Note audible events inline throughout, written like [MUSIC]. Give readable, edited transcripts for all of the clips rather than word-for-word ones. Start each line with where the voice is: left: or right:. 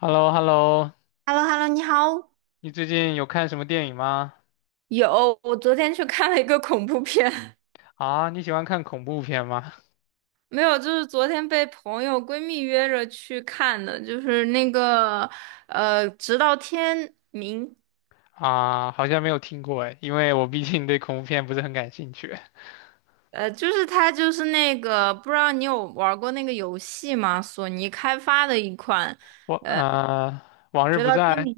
left: h e l l o h e l l o
right: h e l l o h e l l o 你好。
left: 你最近有看什么电影吗？
right: 有，我昨天去看了一个恐怖片，[LAUGHS]
left: 啊，你喜欢看恐怖片吗？
right: 没有，就是昨天被朋友闺蜜约着去看的，就是那个直到天明。
left: 啊，好像没有听过哎，因为我毕竟对恐怖片不是很感兴趣。
right: 就是它就是那个，不知道你有玩过那个游戏吗？索尼开发的一款
left: 我啊，往日
right: 《直
left: 不
right: 到天
left: 在
right: 明》，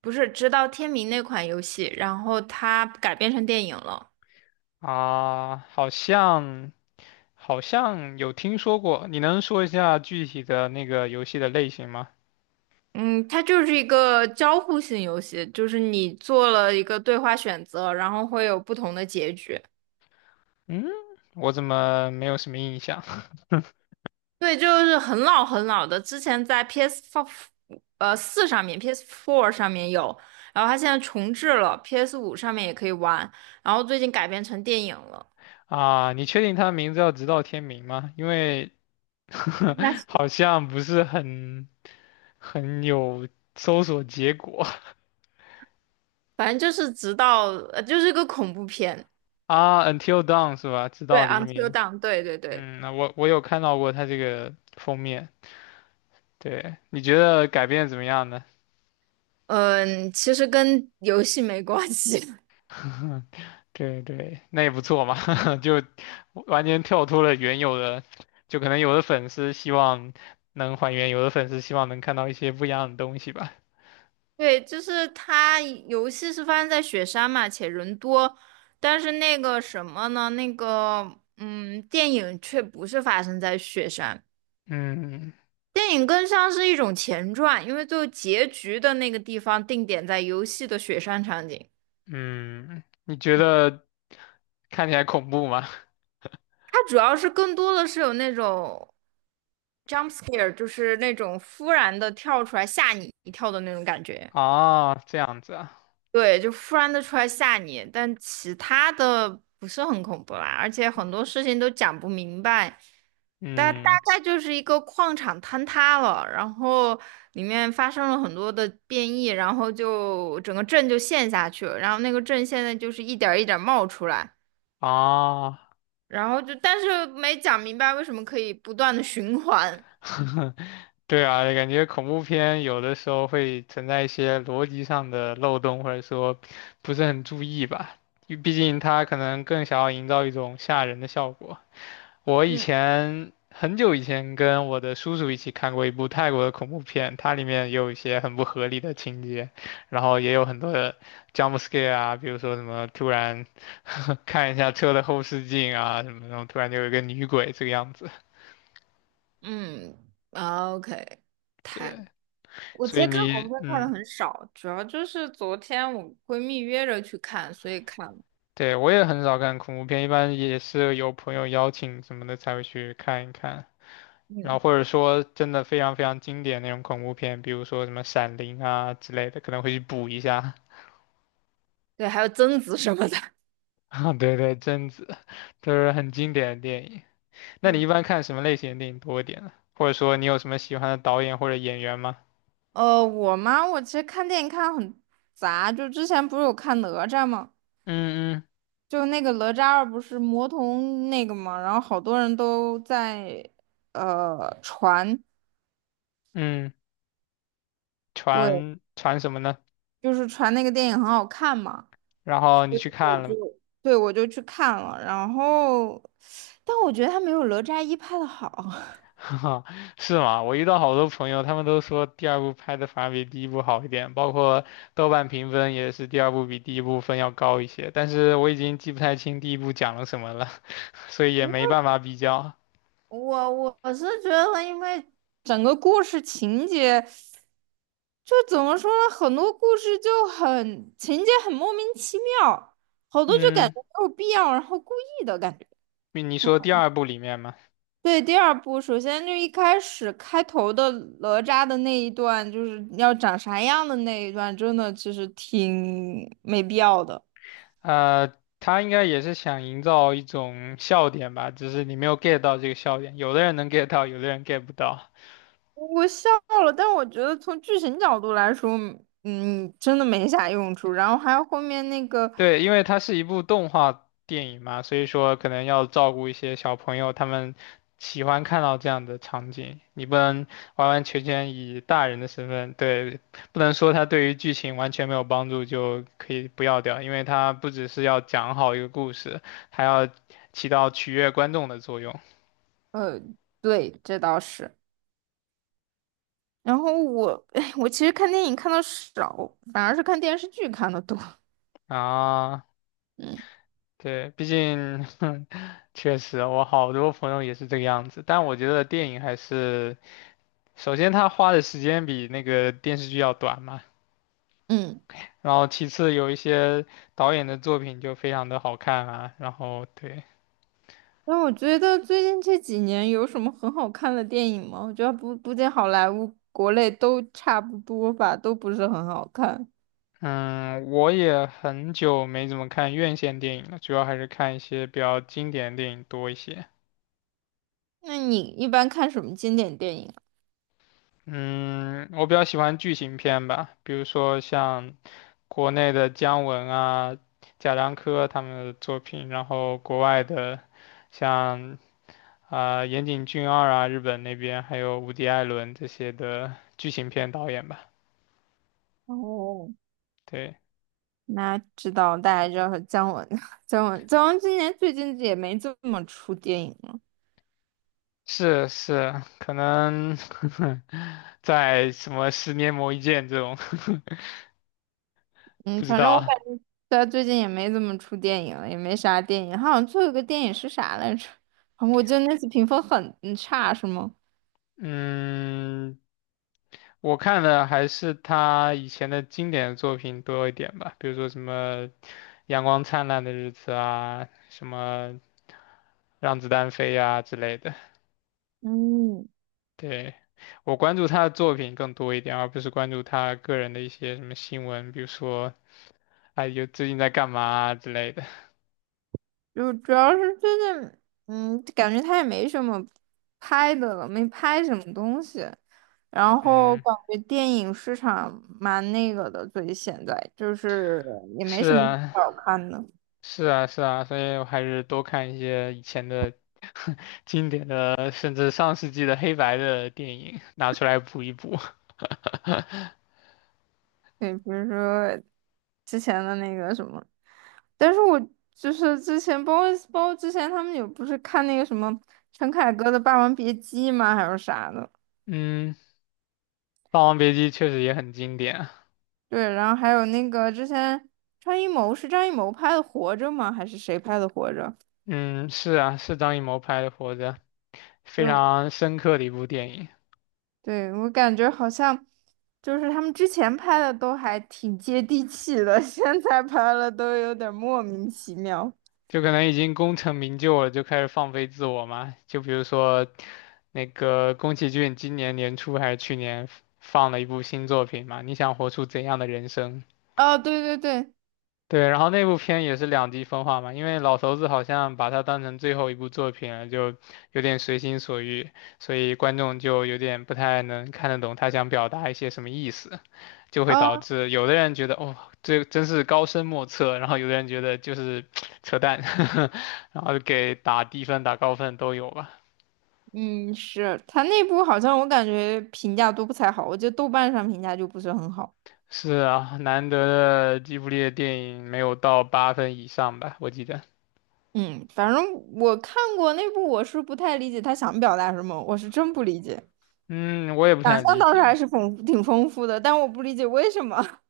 right: 不是《直到天明》那款游戏，然后它改编成电影了。
left: 啊，好像有听说过。你能说一下具体的那个游戏的类型吗？
right: 嗯，它就是一个交互性游戏，就是你做了一个对话选择，然后会有不同的结局。
left: 嗯，我怎么没有什么印象
right: 对，就是很老很老的，之前在 PS 四上面，PS Four 上面有，然后它现在重置了，PS 五上面也可以玩，然后最近改编成电影了，
left: [LAUGHS] 啊？你确定它的名字叫《直到天明》吗？因为
right: 应该是，
left: [LAUGHS] 好像不是很有搜索结果
right: 反正就是直到就是个恐怖片。
left: [LAUGHS] 啊。Until Dawn 是吧？直
right: 对
left: 到黎
right: ，Until
left: 明。
right: Dawn，对对对。
left: 嗯，那我有看到过它这个封面。对，你觉得改编得怎么样呢？
right: 嗯，其实跟游戏没关系。[LAUGHS]
left: [LAUGHS] 对对，那也不错嘛，[LAUGHS] 就完全跳脱了原有的，就可能有的粉丝希望能还原，有的粉丝希望能看到一些不一样的东西吧。
right: 对，就是它游戏是发生在雪山嘛，且人多，但是那个什么呢？那个电影却不是发生在雪山，
left: 嗯
right: 电影更像是一种前传，因为最后结局的那个地方定点在游戏的雪山场景，
left: 嗯，你觉得看起来恐怖吗？[LAUGHS]
right: 它主要是更多的是有那种 jump scare，就是那种忽然的跳出来吓你一跳的那种感觉。
left: 啊，这样子啊。
right: 对，就突然的出来吓你，但其他的不是很恐怖啦，而且很多事情都讲不明白，大
left: 嗯，
right: 概就是一个矿场坍塌了，然后里面发生了很多的变异，然后就整个镇就陷下去了，然后那个镇现在就是一点儿一点儿冒出来，
left: 啊，
right: 然后但是没讲明白为什么可以不断的循环。
left: [LAUGHS] 对啊，感觉恐怖片有的时候会存在一些逻辑上的漏洞，或者说不是很注意吧。因为毕竟它可能更想要营造一种吓人的效果。我以
right: 嗯
left: 前很久以前跟我的叔叔一起看过一部泰国的恐怖片，它里面也有一些很不合理的情节，然后也有很多的 jump scare 啊，比如说什么突然 [LAUGHS] 看一下车的后视镜啊，什么那种突然就有一个女鬼这个样子。
right: 嗯， o k 太我
left: 所
right: 其实
left: 以
right: 看恐怖
left: 你，
right: 片看的
left: 嗯，
right: 很少，主要就是昨天我闺蜜约着去看，所以看了。
left: 对，我也很少看恐怖片，一般也是有朋友邀请什么的才会去看一看。然后
right: 嗯，
left: 或者说真的非常非常经典那种恐怖片，比如说什么《闪灵》啊之类的，可能会去补一下。
right: 对，还有贞子什么的。[LAUGHS]
left: [LAUGHS] 啊对对，贞子都是很经典的电影。那你一
right: 嗯，
left: 般看什么类型的电影多一点呢？或者说你有什么喜欢的导演或者演员吗？
right: 我嘛，我其实看电影看得很杂，就之前不是有看哪吒吗？
left: 嗯
right: 就那个哪吒二不是魔童那个嘛，然后好多人都在传。
left: 嗯嗯，
right: 对，
left: 传传什么呢？
right: 就是传那个电影很好看嘛。
left: 然后你去
right: 我
left: 看了
right: 就
left: 吗？
right: 对，我就去看了，然后但我觉得它没有哪吒一拍的好。
left: 哈，[LAUGHS] 是吗？我遇到好多朋友，他们都说第二部拍的反而比第一部好一点，包括豆瓣评分也是第二部比第一部分要高一些。但是我已经记不太清第一部讲了什么了，[LAUGHS] 所以也
right: [LAUGHS]
left: 没办法比较。
right: 我是觉得，因为整个故事情节，就怎么说呢，很多故事就很情节很莫名其妙，好多就感
left: 嗯，
right: 觉没有必要，然后故意的感觉。
left: 你你说第二部里面嘛，
right: 对，第二部首先就一开始开头的哪吒的那一段，就是要长啥样的那一段，真的其实挺没必要的。
left: 呃，他应该也是想营造一种笑点吧，只是你没有 get 到这个笑点。有的人能 get 到，有的人 get 不到。
right: 我笑了，但我觉得从剧情角度来说，真的没啥用处。然后还有后面那个。
left: 对，因为它是一部动画电影嘛，所以说可能要照顾一些小朋友，他们喜欢看到这样的场景。你不能完完全全以大人的身份，对，不能说它对于剧情完全没有帮助就可以不要掉，因为它不只是要讲好一个故事，还要起到取悦观众的作用
right: 对，这倒是。然后我，[LAUGHS] 哎，我其实看电影看的少，反而是看电视剧看的多。
left: 啊。
right: 嗯
left: 对，毕竟，[LAUGHS] 确实，我好多朋友也是这个样子，但我觉得电影还是。首先，他花的时间比那个电视剧要短嘛，
right: 嗯。
left: 然后其次有一些导演的作品就非常的好看啊，然后对，
right: 那我觉得最近这几年有什么很好看的电影吗？我觉得不仅好莱坞、国内都差不多吧，都不是很好看。
left: 嗯，我也很久没怎么看院线电影了，主要还是看一些比较经典的电影多一些。
right: 那你一般看什么经典电影啊？
left: 嗯，我比较喜欢剧情片吧，比如说像国内的姜文啊、贾樟柯他们的作品，然后国外的像啊、岩井俊二啊，日本那边还有无敌艾伦这些的剧情片导演吧。
right: 哦，
left: 对，
right: 那知道，大家知道姜文，[LAUGHS] 姜文今年最近也没怎么出电影。
left: 是是，可能 [LAUGHS] 在什么十年磨一剑这种 [LAUGHS]
right: 嗯，
left: 不知
right: 反正我
left: 道。
right: 感觉他最近也没怎么出电影了，也没啥电影。他好像最后一个电影是啥来着？啊，我记得那次评分很差，是吗？
left: 嗯，我看的还是他以前的经典作品多一点吧，比如说什么《阳光灿烂的日子》啊，什么《让子弹飞》呀之类的。
right: 嗯，
left: 对，我关注他的作品更多一点，而不是关注他个人的一些什么新闻，比如说，哎，有最近在干嘛啊之类的。
right: 就主要是最近，感觉他也没什么拍的了，没拍什么东西。然后
left: 嗯，
right: 感觉电影市场蛮那个的，所以现在就是
left: [LAUGHS]
right: 也没
left: 是
right: 什么
left: 啊，
right: 好看的。
left: 是啊，是啊，所以我还是多看一些以前的 [LAUGHS] 经典的，甚至上世纪的黑白的电影，拿出来补一补。
right: 对，比如说之前的那个什么，但是我就是之前包括之前他们有不是看那个什么陈凯歌的《霸王别姬》吗？还是啥的？
left: [LAUGHS] 嗯，《霸王别姬》确实也很经典啊
right: 对，然后还有那个之前张艺谋拍的《活着》吗？还是谁拍的《活着》？
left: 嗯，是啊，是张艺谋拍的《活着》，非
right: 就
left: 常深刻的一部电影。
right: 对，我感觉好像就是他们之前拍的都还挺接地气的，[LAUGHS] 现在拍了都有点莫名其妙。
left: 就可能已经功成名就了，就开始放飞自我嘛。就比如说，那个宫崎骏今年年初还是去年放了一部新作品嘛，你想活出怎样的人生？
right: 哦，对对对。
left: 对，然后那部片也是两极分化嘛，因为老头子好像把它当成最后一部作品了，就有点随心所欲，所以观众就有点不太能看得懂他想表达一些什么意思。就会导致有的人觉得哦，这真是高深莫测，然后有的人觉得就是 [TSK] 扯淡，[LAUGHS] 然后给打低分、打高分都有吧。
right: 嗯，是他那部好像我感觉评价都不太好，我觉得豆瓣上评价就不是很好。
left: 是啊，难得的吉卜力的电影没有到8分以上吧，我记得。
right: 嗯，反正我看过那部，我是不太理解他想表达什么，我是真不理解。
left: 嗯，我也不
right: 想
left: 太
right: 象
left: 理
right: 倒是还
left: 解。
right: 是挺丰富的，但我不理解为什么。[LAUGHS]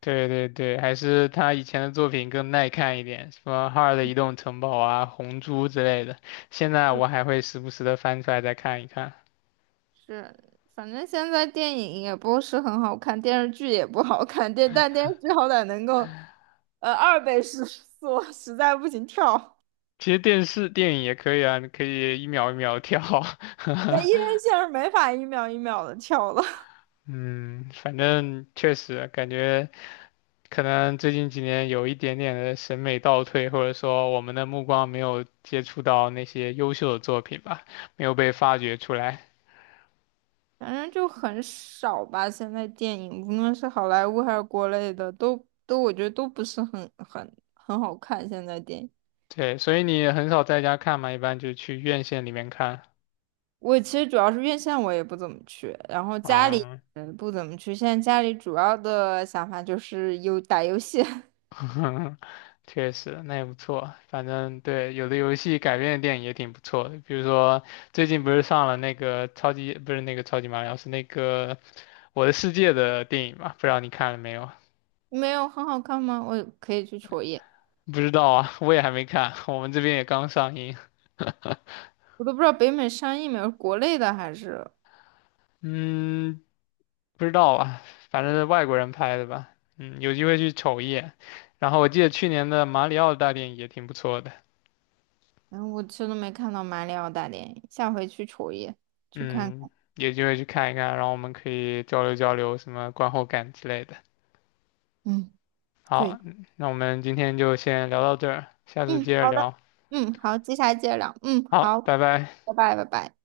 left: 对对对，还是他以前的作品更耐看一点，什么《哈尔的移动城堡》啊、《红猪》之类的。现在我还会时不时的翻出来再看一看。
right: 是，反正现在电影也不是很好看，电视剧也不好看，但电视剧好歹能够，二倍速 [LAUGHS] 速，实在不行跳。
left: 其实电视电影也可以啊，你可以一秒一秒跳。[LAUGHS]
right: 那一人线上没法一秒一秒的跳了。
left: 嗯，反正确实感觉可能最近几年有一点点的审美倒退，或者说我们的目光没有接触到那些优秀的作品吧，没有被发掘出来。
right: 反正就很少吧。现在电影无论是好莱坞还是国内的，都我觉得都不是很好看。现在电影，
left: 对，所以你也很少在家看嘛，一般就去院线里面看。
right: 我其实主要是院线我也不怎么去，然后家里
left: 嗯，
right: 不怎么去。现在家里主要的想法就是有打游戏。
left: [LAUGHS] 确实，那也不错。反正对，有的游戏改编的电影也挺不错的，比如说最近不是上了那个超级，不是那个超级马里奥，是那个《我的世界》的电影嘛，不知道你看了没有？
right: [LAUGHS] 没有很好看吗？我可以去瞅一眼。
left: 不知道啊，我也还没看，我们这边也刚上映。
right: 我都不知道北美上映没有，国内的还是，
left: 嗯，不知道啊，反正是外国人拍的吧。嗯，有机会去瞅一眼。然后我记得去年的马里奥大电影也挺不错的。
right: 然后我实都没看到马里奥大电影，下回去瞅一眼，去看
left: 嗯，
right: 看。
left: 有机会去看一看，然后我们可以交流交流什么观后感之类的。
right: 嗯，对。
left: 好，那我们今天就先聊到这儿，下次接
right: 嗯，
left: 着
right: 好的。
left: 聊。
right: 嗯，好，接下来接着聊。嗯，
left: 好，
right: 好，
left: 拜拜。
right: 拜拜，拜拜。